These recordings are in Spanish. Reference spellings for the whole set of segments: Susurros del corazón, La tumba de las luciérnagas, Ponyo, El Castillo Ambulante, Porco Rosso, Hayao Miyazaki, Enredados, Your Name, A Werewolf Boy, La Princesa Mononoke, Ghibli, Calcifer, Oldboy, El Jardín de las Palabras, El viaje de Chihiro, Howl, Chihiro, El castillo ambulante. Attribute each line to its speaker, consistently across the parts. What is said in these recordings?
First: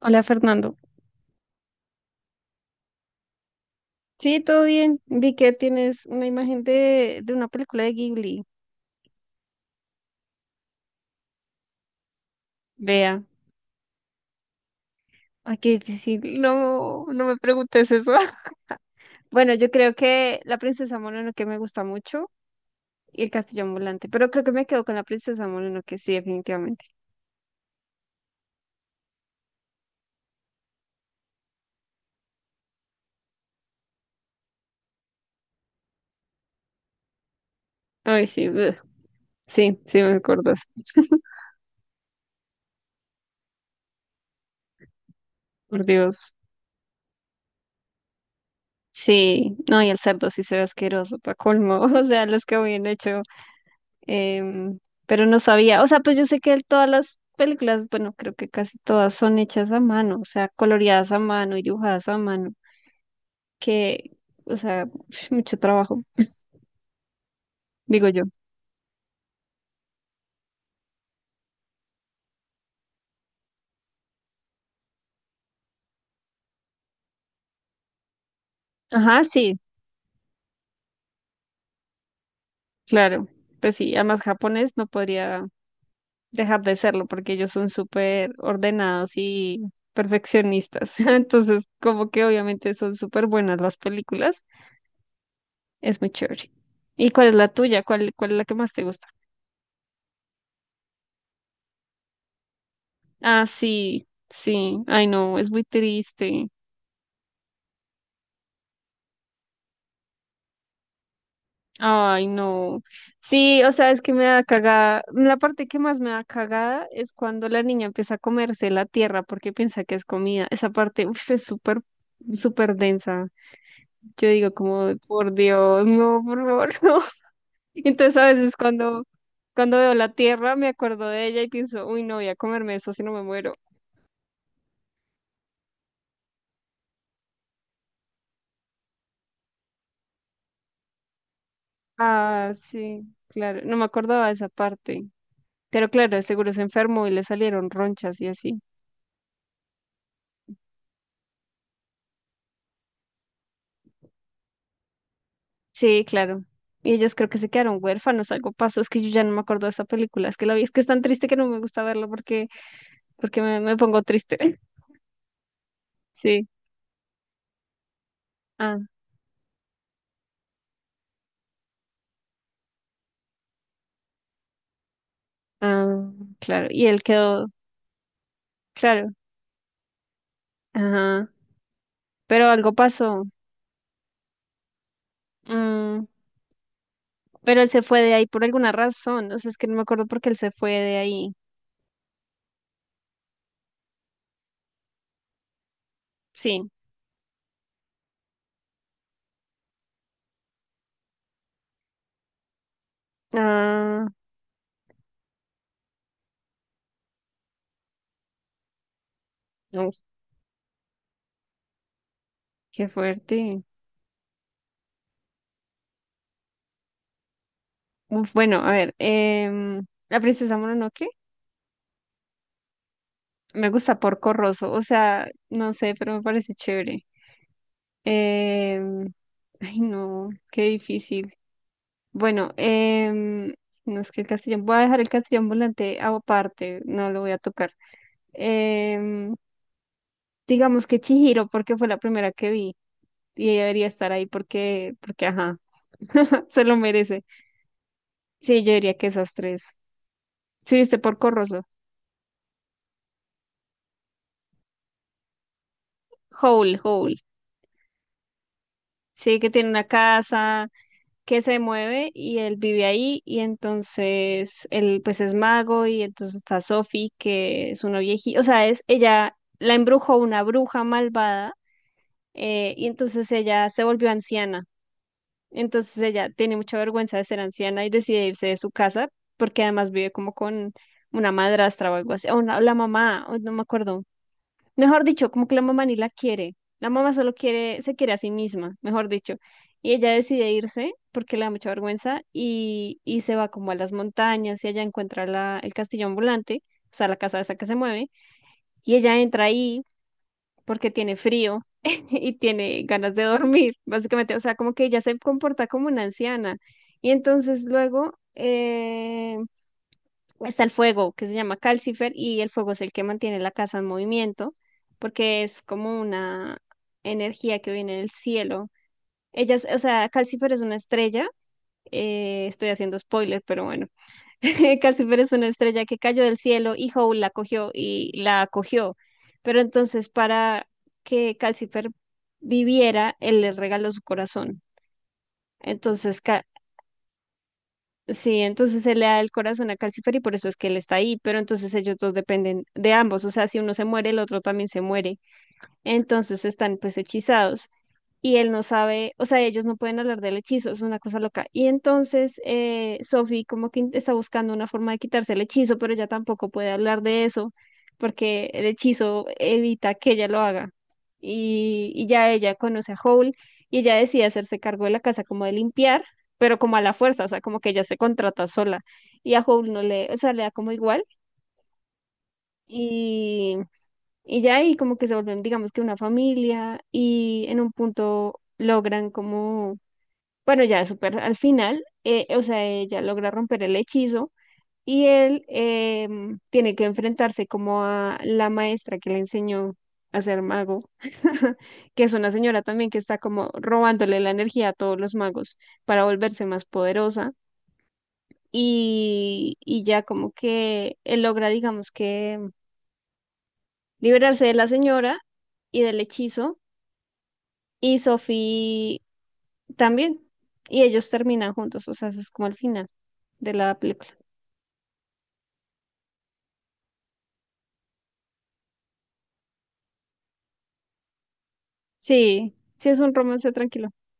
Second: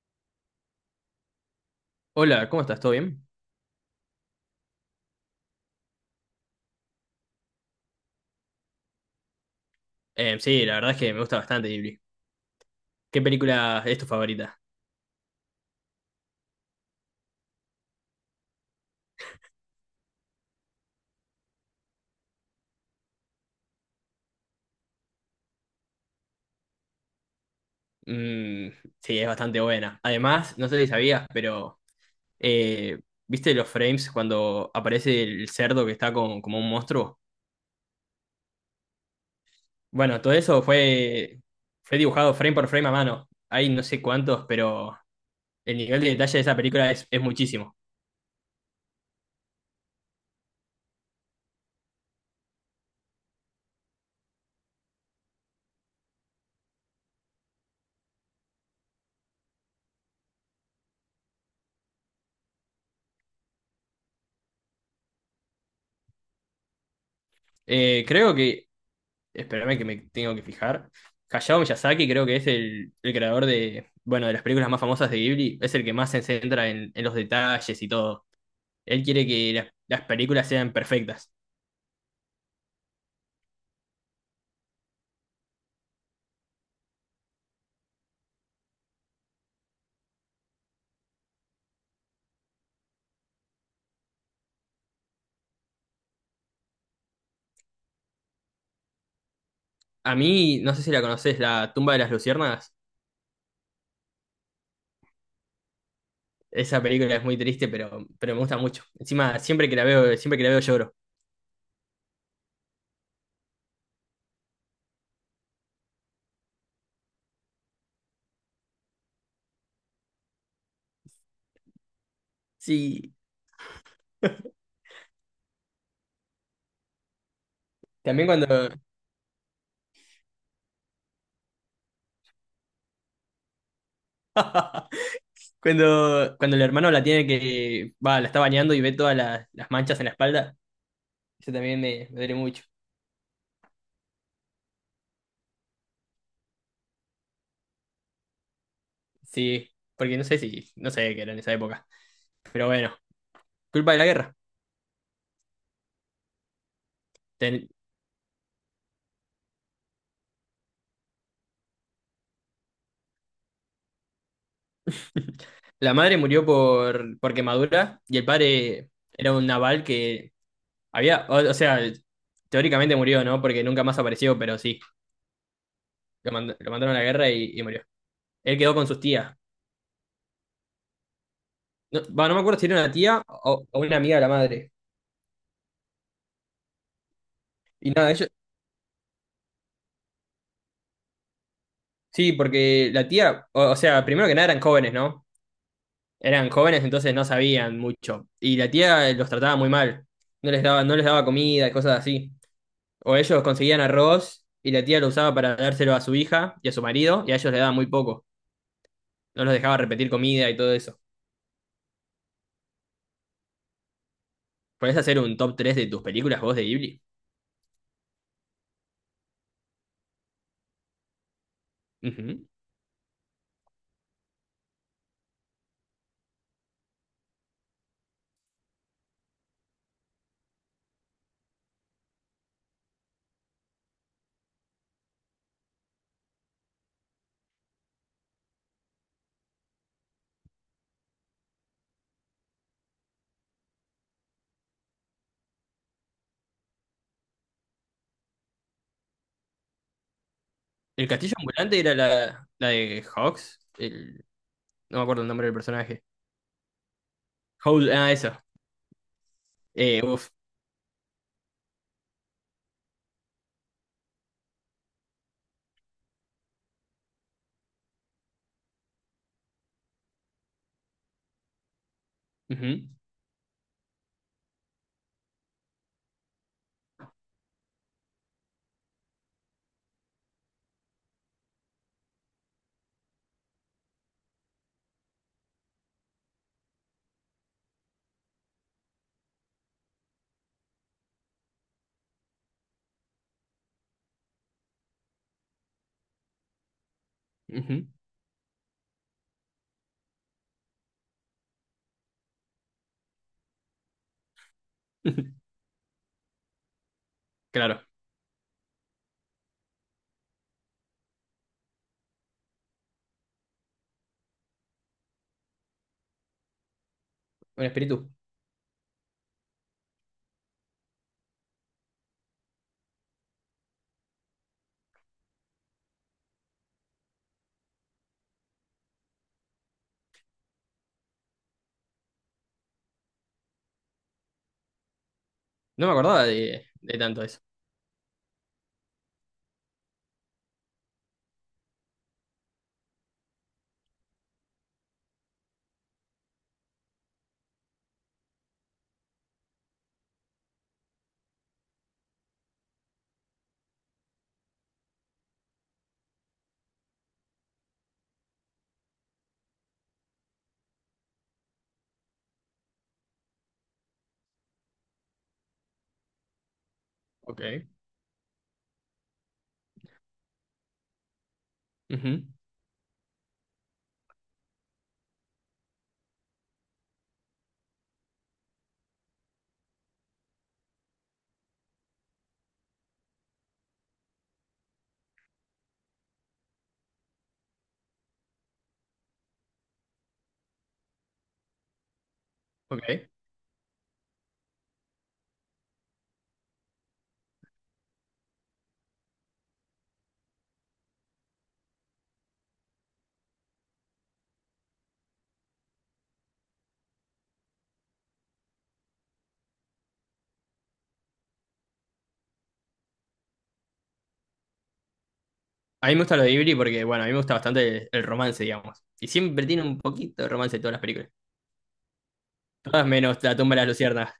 Speaker 1: Hola Fernando.
Speaker 2: Hola, ¿cómo estás? ¿Todo bien?
Speaker 1: Sí, todo bien. Vi que tienes una imagen de una película de Ghibli.
Speaker 2: Sí, la verdad es que me gusta bastante Ghibli. ¿Qué
Speaker 1: Vea.
Speaker 2: película es tu favorita?
Speaker 1: Ay, qué difícil. No, no me preguntes eso. Bueno, yo creo que La Princesa Mononoke me gusta mucho y El Castillo Ambulante, pero creo que me quedo con La Princesa Mononoke, sí, definitivamente.
Speaker 2: Mm, sí, es bastante buena. Además, no sé si sabías, pero eh, ¿viste los frames cuando aparece el cerdo que está como un monstruo?
Speaker 1: Ay, sí, ugh. Sí, sí me
Speaker 2: Bueno, todo
Speaker 1: acuerdo.
Speaker 2: eso
Speaker 1: eso.
Speaker 2: fue dibujado frame por frame a mano. Hay no sé cuántos, pero el
Speaker 1: Por
Speaker 2: nivel de
Speaker 1: Dios.
Speaker 2: detalle de esa película es muchísimo.
Speaker 1: Sí, no, y el cerdo sí se ve asqueroso, pa' colmo. O sea, los que habían hecho em, pero no sabía, o sea, pues yo sé que todas las películas, bueno, creo que casi todas son hechas a mano, o sea, coloreadas a mano y dibujadas a mano, que, o sea, mucho trabajo, digo yo.
Speaker 2: Creo que espérame que me tengo que fijar. Hayao Miyazaki creo que es el creador de, bueno, de las películas más famosas de Ghibli, es el que más se centra en los detalles y todo. Él
Speaker 1: Ajá,
Speaker 2: quiere que
Speaker 1: sí,
Speaker 2: las películas sean perfectas.
Speaker 1: claro, pues sí, además japonés no podría dejar de serlo porque ellos son súper ordenados y perfeccionistas, entonces como que obviamente son súper buenas las películas, es muy chévere. ¿Y cuál es la tuya? ¿Cuál es la que más te gusta?
Speaker 2: A mí, no sé si la conoces, La tumba de las luciérnagas.
Speaker 1: Ah, sí, sí, ay no, es muy triste.
Speaker 2: Esa película es muy triste, pero me gusta mucho. Encima, siempre que la veo, siempre que la veo lloro.
Speaker 1: Ay no. Sí, o sea, es que me da cagada. La parte que más me da cagada es cuando la niña empieza a comerse la tierra porque piensa que es comida. Esa parte, uf, es súper, súper
Speaker 2: Sí,
Speaker 1: densa. Yo digo como, por Dios, no, por favor, no. Entonces
Speaker 2: también
Speaker 1: a
Speaker 2: cuando,
Speaker 1: veces cuando, veo la tierra me acuerdo de ella y pienso, uy, no voy a comerme eso si no me muero.
Speaker 2: cuando el hermano la tiene que, va, la está bañando y ve todas las manchas en la espalda, eso también me duele
Speaker 1: Ah,
Speaker 2: mucho.
Speaker 1: sí, claro, no me acordaba de esa parte. Pero claro, seguro se enfermó y le salieron ronchas y así.
Speaker 2: Sí, porque no sé si, no sé qué era en esa época. Pero bueno, culpa de la guerra.
Speaker 1: Sí, claro. Y ellos creo que se
Speaker 2: Ten-
Speaker 1: quedaron huérfanos, algo pasó. Es que yo ya no me acuerdo de esa película. Es que la vi, es que es tan triste que no me gusta verla porque me pongo triste.
Speaker 2: La madre murió
Speaker 1: Sí.
Speaker 2: por quemadura y el
Speaker 1: Ah,
Speaker 2: padre era un naval que había, o sea, teóricamente murió, ¿no? Porque nunca más apareció, pero sí,
Speaker 1: ah, claro.
Speaker 2: lo
Speaker 1: Y
Speaker 2: mandaron a
Speaker 1: él
Speaker 2: la guerra
Speaker 1: quedó,
Speaker 2: y murió. Él quedó con sus
Speaker 1: claro.
Speaker 2: tías.
Speaker 1: Ajá.
Speaker 2: No, va, no me
Speaker 1: Pero
Speaker 2: acuerdo si
Speaker 1: algo
Speaker 2: era una tía
Speaker 1: pasó.
Speaker 2: o una amiga de la madre.
Speaker 1: Mm, pero él se
Speaker 2: Y
Speaker 1: fue
Speaker 2: nada,
Speaker 1: de ahí
Speaker 2: ellos,
Speaker 1: por alguna razón. O sea, es que no me acuerdo por qué él se fue de ahí.
Speaker 2: sí, porque la tía, o sea, primero que nada eran jóvenes, ¿no? Eran
Speaker 1: Sí.
Speaker 2: jóvenes, entonces no sabían mucho. Y la tía los trataba muy mal. No les daba comida, cosas así. O ellos conseguían
Speaker 1: Ah,
Speaker 2: arroz y la tía lo usaba para dárselo a su hija y a su marido, y a ellos le daba muy poco. No los dejaba
Speaker 1: uf,
Speaker 2: repetir comida y todo eso.
Speaker 1: qué fuerte.
Speaker 2: ¿Podés hacer un top tres de tus películas vos de Ghibli?
Speaker 1: Uf, bueno, a ver. La Princesa Mononoke.
Speaker 2: Ujú.
Speaker 1: Me gusta Porco Rosso, o sea, no sé, pero me parece chévere. Em, Ay, no, qué difícil. Bueno, no es que el castellón, voy a dejar el castellón volante aparte, no lo voy a tocar. Em, digamos que Chihiro, porque fue la primera que vi y ella debería estar ahí porque, ajá, se lo merece. Sí, yo diría que esas tres. Sí, viste
Speaker 2: El
Speaker 1: Porco
Speaker 2: castillo
Speaker 1: Rosso,
Speaker 2: ambulante era la de Hawks. No me acuerdo el nombre del personaje.
Speaker 1: Howl, Howl.
Speaker 2: Ah, eso.
Speaker 1: Sí, que tiene una
Speaker 2: Uf.
Speaker 1: casa que se mueve y él vive ahí y entonces él pues es mago y entonces está Sophie que es una viejita, o sea, es ella la embrujó una bruja malvada y
Speaker 2: Ujú,
Speaker 1: entonces ella se volvió anciana. Entonces ella tiene mucha vergüenza de ser anciana y decide irse de su casa porque además vive como con una madrastra o algo así, la mamá, o no me acuerdo. Mejor dicho, como que la mamá ni la quiere. La mamá solo quiere, se quiere a sí misma, mejor dicho. Y ella decide irse porque le da mucha vergüenza y, se va como a las montañas y allá encuentra el castillo ambulante, o sea, la casa esa que se
Speaker 2: ujú.
Speaker 1: mueve. Y ella entra ahí porque tiene frío y tiene ganas de dormir, básicamente. O sea, como que ella se comporta como una anciana. Y entonces
Speaker 2: Claro,
Speaker 1: luego, está el fuego, que se llama Calcifer, y el fuego es el que mantiene la casa en movimiento, porque es como una energía
Speaker 2: un
Speaker 1: que viene
Speaker 2: espíritu.
Speaker 1: del cielo. Ellas, o sea, Calcifer es una estrella, estoy haciendo spoiler, pero bueno, Calcifer es una estrella que cayó del cielo y Howl la cogió y la acogió. Pero entonces para que Calcifer viviera, él le regaló su corazón.
Speaker 2: No me
Speaker 1: Entonces,
Speaker 2: acordaba
Speaker 1: ca-
Speaker 2: de tanto eso.
Speaker 1: Sí, entonces se le da el corazón a Calcifer y por eso es que él está ahí, pero entonces ellos dos dependen de ambos, o sea, si uno se muere, el otro también se muere, entonces están pues hechizados y él no sabe, o sea, ellos no pueden hablar del hechizo, es una cosa loca. Y entonces Sophie como que está buscando una forma de quitarse el hechizo, pero ella tampoco puede hablar de eso porque el hechizo evita que ella lo haga. Y ya ella conoce a Howl y ella decide hacerse cargo de la casa como de limpiar, pero como a la fuerza, o sea, como
Speaker 2: Ok.
Speaker 1: que ella se contrata sola y a Howl no le, o sea, le da como igual
Speaker 2: Ujú.
Speaker 1: y, ya ahí como que se vuelven, digamos que una familia y en un punto logran como bueno, ya super al final, o sea, ella logra romper el hechizo y él tiene que enfrentarse como a la maestra que le enseñó a ser mago, que es una señora también que
Speaker 2: Ok.
Speaker 1: está como robándole la energía a todos los magos para volverse más poderosa. Y ya como que él logra, digamos que, liberarse de la señora y del hechizo, y Sophie también. Y ellos terminan juntos, o sea, ese es como el final de la película.
Speaker 2: A mí me gusta lo de Ghibli porque, bueno, a mí me gusta bastante el romance, digamos. Y siempre tiene un poquito de romance en todas las películas.
Speaker 1: Sí,
Speaker 2: Todas
Speaker 1: sí es un
Speaker 2: menos La
Speaker 1: romance
Speaker 2: tumba de las
Speaker 1: tranquilo.
Speaker 2: luciernas.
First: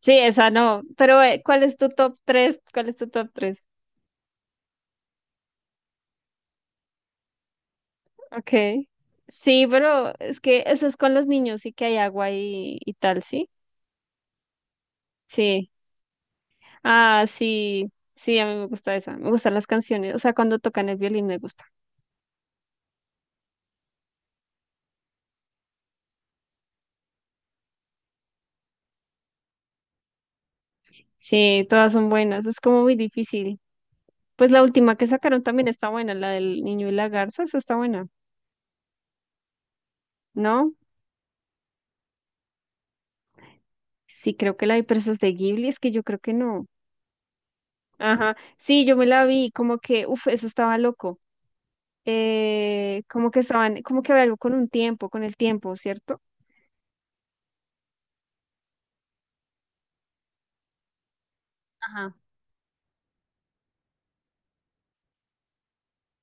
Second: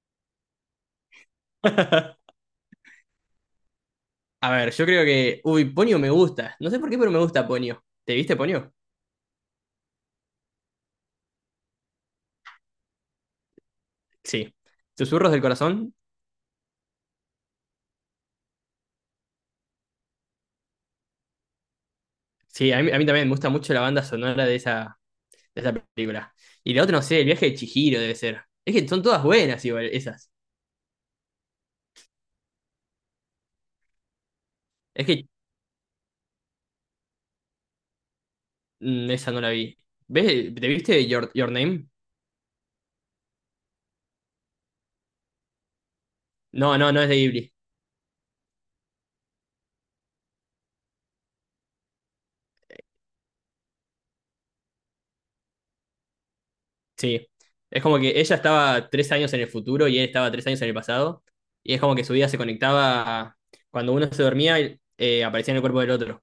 Speaker 1: Sí, esa no. Pero, ¿cuál es tu top 3? ¿Cuál es tu top 3?
Speaker 2: A ver, yo creo que... Uy, Ponyo me gusta. No sé por qué, pero me gusta Ponyo. ¿Te viste Ponyo?
Speaker 1: Ok. Sí, pero es que eso es con los niños, y que hay agua y, tal, ¿sí?
Speaker 2: Sí. Susurros del
Speaker 1: Sí.
Speaker 2: corazón.
Speaker 1: Ah, sí. Sí, a mí me gusta esa. Me gustan las canciones. O sea, cuando tocan el violín me gusta.
Speaker 2: Sí, a mí también me gusta mucho la banda sonora de esa película. Y la otra, no sé, El viaje de Chihiro debe ser. Es que son todas buenas igual, esas.
Speaker 1: Sí, todas son buenas. Es como muy difícil. Pues la última
Speaker 2: Es
Speaker 1: que
Speaker 2: que
Speaker 1: sacaron también está buena, la del niño y la garza, esa está buena,
Speaker 2: esa no la vi. ¿Ves? ¿Te
Speaker 1: ¿no?
Speaker 2: viste Your Name?
Speaker 1: Sí, creo que la de presas de Ghibli, es que yo creo que no.
Speaker 2: No, no, no es de Ghibli.
Speaker 1: Ajá, sí, yo me la vi, como que, uff, eso estaba loco. Como que estaban, como que había algo con un tiempo, con el tiempo, ¿cierto?
Speaker 2: Sí, es como que ella estaba 3 años en el futuro y él estaba 3 años en el pasado, y es como que su
Speaker 1: Ajá.
Speaker 2: vida se conectaba cuando uno se dormía, aparecía en el cuerpo del otro.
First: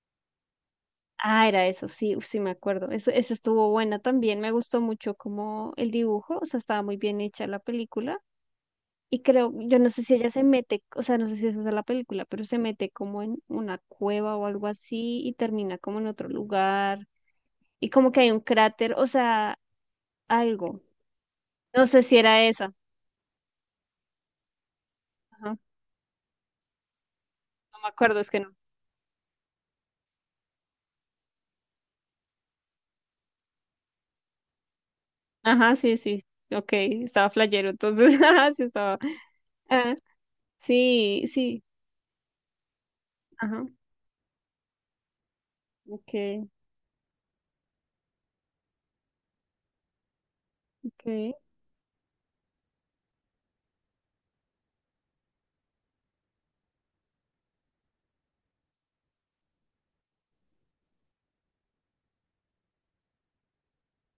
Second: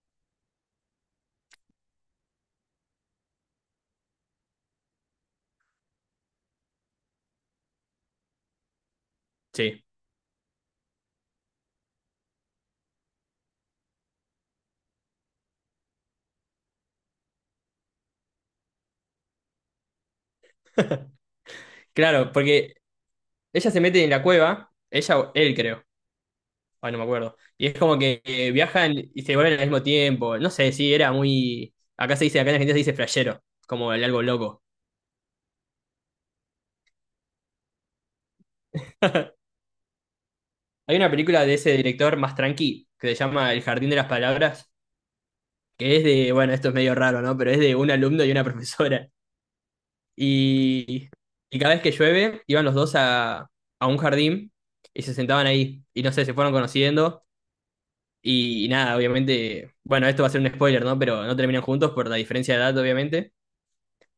Speaker 1: Ah, era eso, sí, uf, sí me acuerdo. Eso, esa estuvo buena también, me gustó mucho como el dibujo, o sea, estaba muy bien hecha la película. Y creo, yo
Speaker 2: Sí,
Speaker 1: no sé si ella se mete, o sea, no sé si esa es la película, pero se mete como en una cueva o algo así y termina como en otro lugar. Y como que hay un cráter, o sea, algo. No sé si
Speaker 2: claro,
Speaker 1: era esa.
Speaker 2: porque ella se mete en la cueva, ella o él
Speaker 1: Ajá,
Speaker 2: creo, ah, no me acuerdo, y es
Speaker 1: no me
Speaker 2: como
Speaker 1: acuerdo,
Speaker 2: que
Speaker 1: es que no.
Speaker 2: viajan y se vuelven al mismo tiempo, no sé, sí, era muy, acá se dice, acá en Argentina se dice flashero, como el algo loco.
Speaker 1: Ajá, sí, sí. Ok, estaba flayero, entonces, ajá, sí estaba. Ah,
Speaker 2: Hay una
Speaker 1: sí,
Speaker 2: película de
Speaker 1: sí.
Speaker 2: ese director más tranqui, que se llama
Speaker 1: Ajá.
Speaker 2: El Jardín de las Palabras, que es
Speaker 1: Ok,
Speaker 2: de, bueno, esto es medio raro, ¿no? Pero es de un alumno y una profesora. Y,
Speaker 1: ok.
Speaker 2: y cada vez que llueve, iban los dos a un jardín y se sentaban ahí. Y no sé, se fueron conociendo. Y nada, obviamente, bueno, esto va a ser un spoiler, ¿no? Pero no terminan juntos por la diferencia de edad, obviamente.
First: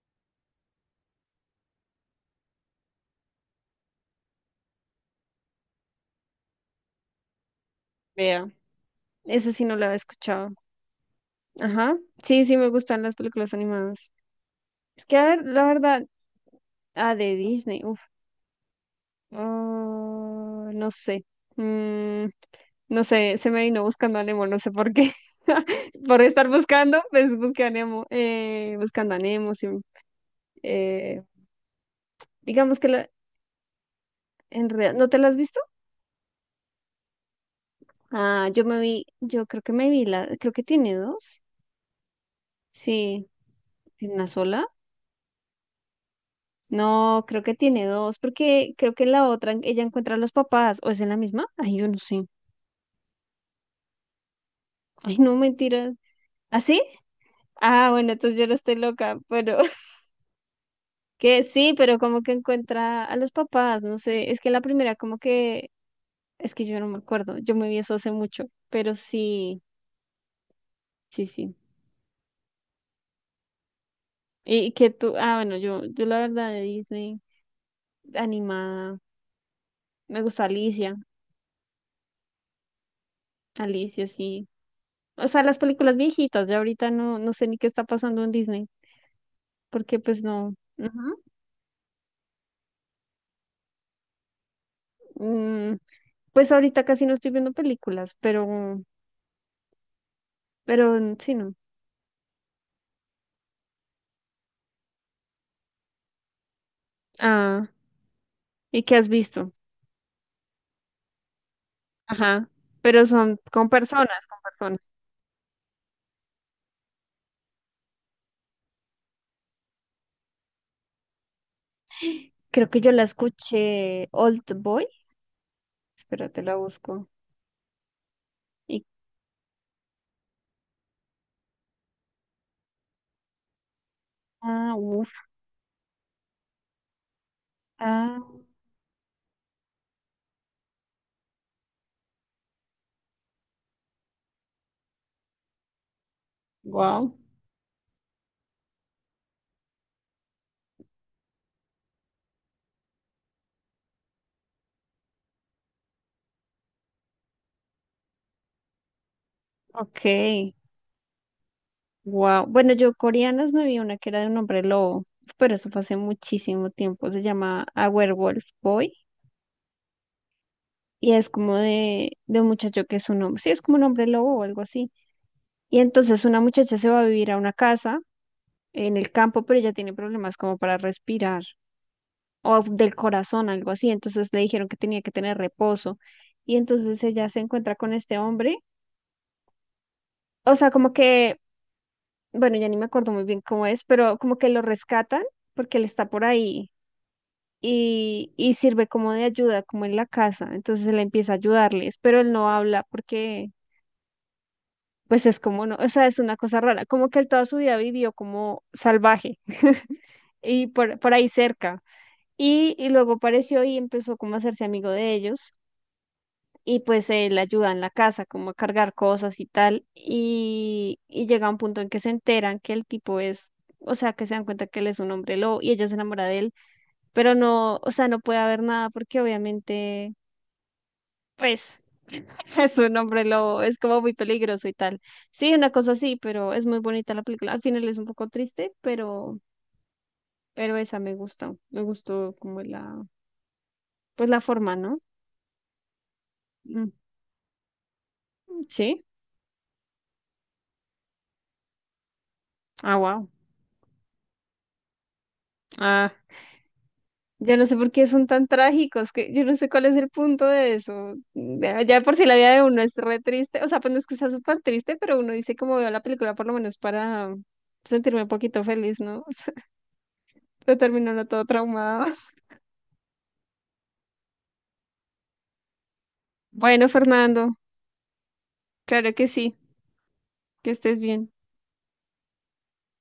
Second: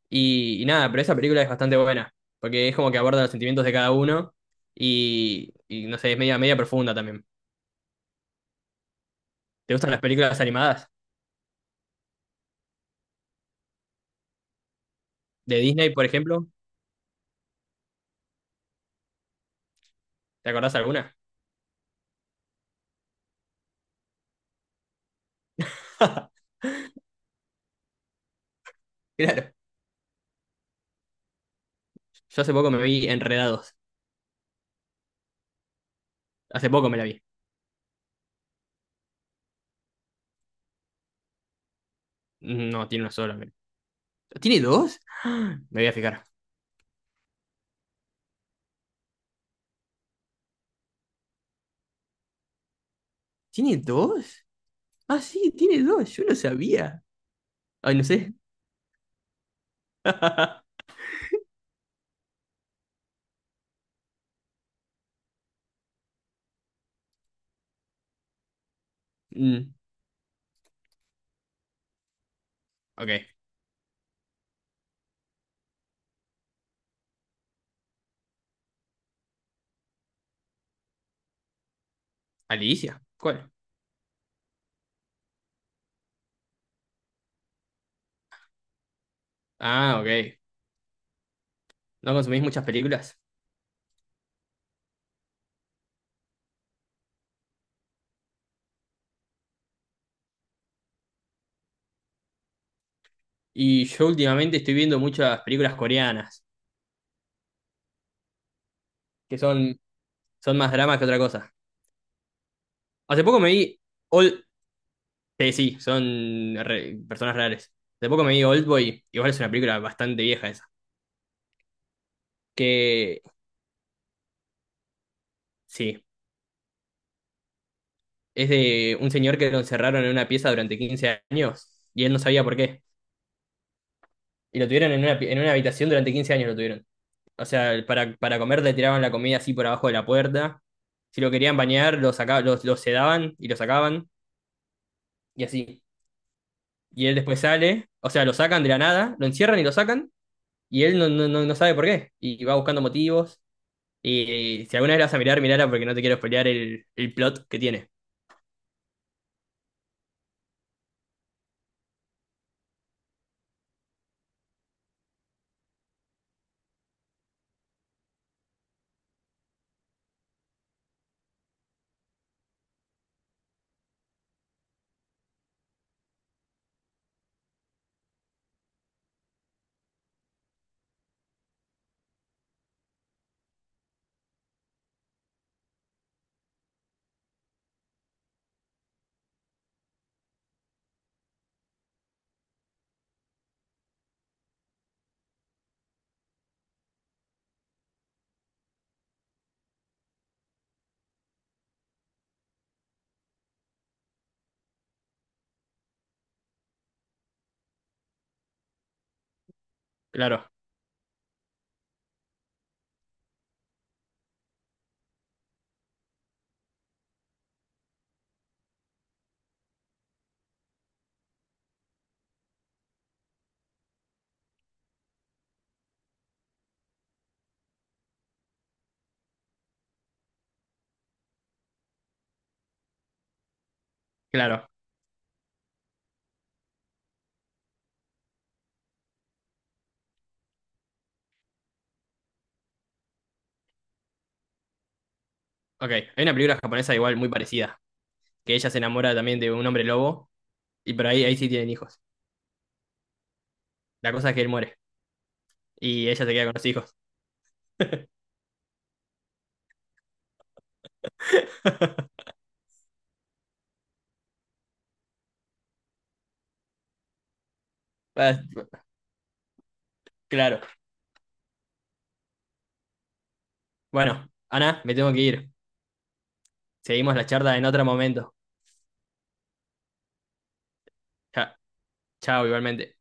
Speaker 2: Y nada, pero esa película es bastante buena, porque es como que aborda los sentimientos de cada uno y no sé, es media, media profunda también.
Speaker 1: Vea, esa sí
Speaker 2: ¿Te
Speaker 1: no la
Speaker 2: gustan
Speaker 1: había
Speaker 2: las películas
Speaker 1: escuchado.
Speaker 2: animadas?
Speaker 1: Ajá. Sí, sí me gustan las películas animadas. Es que, a ver,
Speaker 2: De
Speaker 1: la
Speaker 2: Disney, por
Speaker 1: verdad,
Speaker 2: ejemplo,
Speaker 1: ah, de Disney, uf.
Speaker 2: ¿te
Speaker 1: Ah,
Speaker 2: acordás
Speaker 1: no
Speaker 2: alguna?
Speaker 1: sé. Mm, no sé, se me vino buscando a Nemo, no sé por qué. Por estar buscando, pues busqué a Nemo. Buscando a
Speaker 2: Claro,
Speaker 1: Nemo, sí. Eh,
Speaker 2: yo hace poco
Speaker 1: digamos
Speaker 2: me
Speaker 1: que
Speaker 2: vi
Speaker 1: la,
Speaker 2: Enredados.
Speaker 1: en realidad, ¿no te la has visto?
Speaker 2: Hace poco me la vi.
Speaker 1: Ah, yo me vi, yo creo que me vi la, creo que tiene dos.
Speaker 2: No, tiene una
Speaker 1: Sí,
Speaker 2: sola.
Speaker 1: ¿tiene una
Speaker 2: ¿Tiene
Speaker 1: sola?
Speaker 2: dos? Me voy a fijar.
Speaker 1: No, creo que tiene dos, porque creo que en la otra ella encuentra a los papás, ¿o es en la misma? Ay, yo no sé.
Speaker 2: ¿Tiene dos?
Speaker 1: Ay,
Speaker 2: Ah,
Speaker 1: no,
Speaker 2: sí, tiene
Speaker 1: mentira.
Speaker 2: dos. Yo no
Speaker 1: ¿Ah, sí?
Speaker 2: sabía.
Speaker 1: Ah,
Speaker 2: Ay, no
Speaker 1: bueno,
Speaker 2: sé.
Speaker 1: entonces yo no estoy loca, pero que sí, pero como que encuentra a los papás, no sé, es que la primera como que, es que yo no me acuerdo, yo me vi eso hace mucho, pero sí,
Speaker 2: Mm,
Speaker 1: sí, sí.
Speaker 2: ok.
Speaker 1: Y que tú, ah, bueno, yo la verdad de Disney animada, me gusta Alicia.
Speaker 2: Alicia. ¿Cuál?
Speaker 1: Alicia, sí. O sea, las películas viejitas, ya ahorita no, no sé ni qué está pasando en Disney, porque
Speaker 2: Ah,
Speaker 1: pues
Speaker 2: ok.
Speaker 1: no. Ujú.
Speaker 2: ¿No consumís muchas películas?
Speaker 1: Mm, pues ahorita casi no estoy viendo películas, pero, mm, sí, no.
Speaker 2: Y yo últimamente estoy viendo muchas películas coreanas,
Speaker 1: Ah, ¿y qué has
Speaker 2: que
Speaker 1: visto?
Speaker 2: son más dramas que otra cosa.
Speaker 1: Ajá. Pero
Speaker 2: Hace
Speaker 1: son
Speaker 2: poco me
Speaker 1: con
Speaker 2: vi,
Speaker 1: personas, con
Speaker 2: Old...
Speaker 1: personas.
Speaker 2: sí, son personas reales. Hace poco me vi Oldboy. Igual es una película bastante vieja esa.
Speaker 1: Creo que yo la
Speaker 2: Que
Speaker 1: escuché Old Boy.
Speaker 2: sí,
Speaker 1: Espérate, la busco.
Speaker 2: es
Speaker 1: Y,
Speaker 2: de un señor que lo encerraron en una pieza durante 15 años y él no sabía por qué. Y lo
Speaker 1: ah,
Speaker 2: tuvieron en
Speaker 1: uff.
Speaker 2: una, en una habitación durante 15 años lo tuvieron. O sea, para,
Speaker 1: Ah,
Speaker 2: para comer le tiraban la comida así por abajo de la puerta. Si lo querían bañar, lo saca, lo sedaban y lo sacaban. Y así. Y
Speaker 1: wow.
Speaker 2: él después sale. O sea, lo sacan de la nada, lo encierran y lo sacan. Y él no sabe por qué. Y va buscando motivos. Y si alguna vez la vas a mirar, mirala porque no te quiero spoilear el plot que tiene.
Speaker 1: Ok. Wow. Bueno, yo coreanas me vi una que era de un hombre lobo, pero eso fue hace muchísimo tiempo. Se llama A Werewolf Boy y es como de un muchacho que es un hombre. Sí, es como un hombre lobo o algo así. Y entonces una muchacha se va a vivir a una casa en el campo, pero ella tiene problemas como para respirar o del corazón, algo así. Entonces le dijeron que tenía que tener reposo. Y entonces ella se encuentra con este hombre. O sea, como que, bueno, ya ni me acuerdo muy bien cómo es, pero como que lo rescatan porque él está por ahí y, sirve como de ayuda, como en la casa. Entonces él empieza a ayudarles, pero él no habla porque, pues es como no, o sea, es una cosa rara, como que él toda su vida vivió como salvaje
Speaker 2: Claro,
Speaker 1: y por ahí cerca. Y luego apareció y empezó como a hacerse amigo de ellos. Y pues él ayuda en la casa, como a cargar cosas y tal. Y llega un punto en que se enteran que el tipo es, o sea, que se dan cuenta que él es un hombre lobo y ella se enamora de él. Pero no, o sea, no puede haber nada porque obviamente pues es un hombre lobo, es como muy peligroso
Speaker 2: claro.
Speaker 1: y tal. Sí, una cosa así, pero es muy bonita la película. Al final es un poco triste, pero, esa me gustó. Me gustó como pues la forma, ¿no?
Speaker 2: Ok. Hay una película
Speaker 1: Mm,
Speaker 2: japonesa igual muy parecida. Que ella se
Speaker 1: sí.
Speaker 2: enamora también de un hombre lobo. Y por ahí, ahí sí tienen hijos.
Speaker 1: Ah, wow.
Speaker 2: La cosa es que él muere. Y
Speaker 1: Ah,
Speaker 2: ella se queda con los hijos.
Speaker 1: yo no sé por qué son tan trágicos, que yo no sé cuál es el punto de eso. Ya por si la vida de uno es re triste, o sea, pues no es que sea súper triste, pero uno dice como veo la película por lo menos para sentirme un
Speaker 2: Ah,
Speaker 1: poquito feliz, ¿no?
Speaker 2: claro.
Speaker 1: Pero terminó uno todo traumado.
Speaker 2: Bueno, Ana, me tengo que ir.
Speaker 1: Bueno,
Speaker 2: Seguimos la
Speaker 1: Fernando.
Speaker 2: charla en otro momento.
Speaker 1: Claro que sí, que estés bien.
Speaker 2: Cha- Chao, igualmente.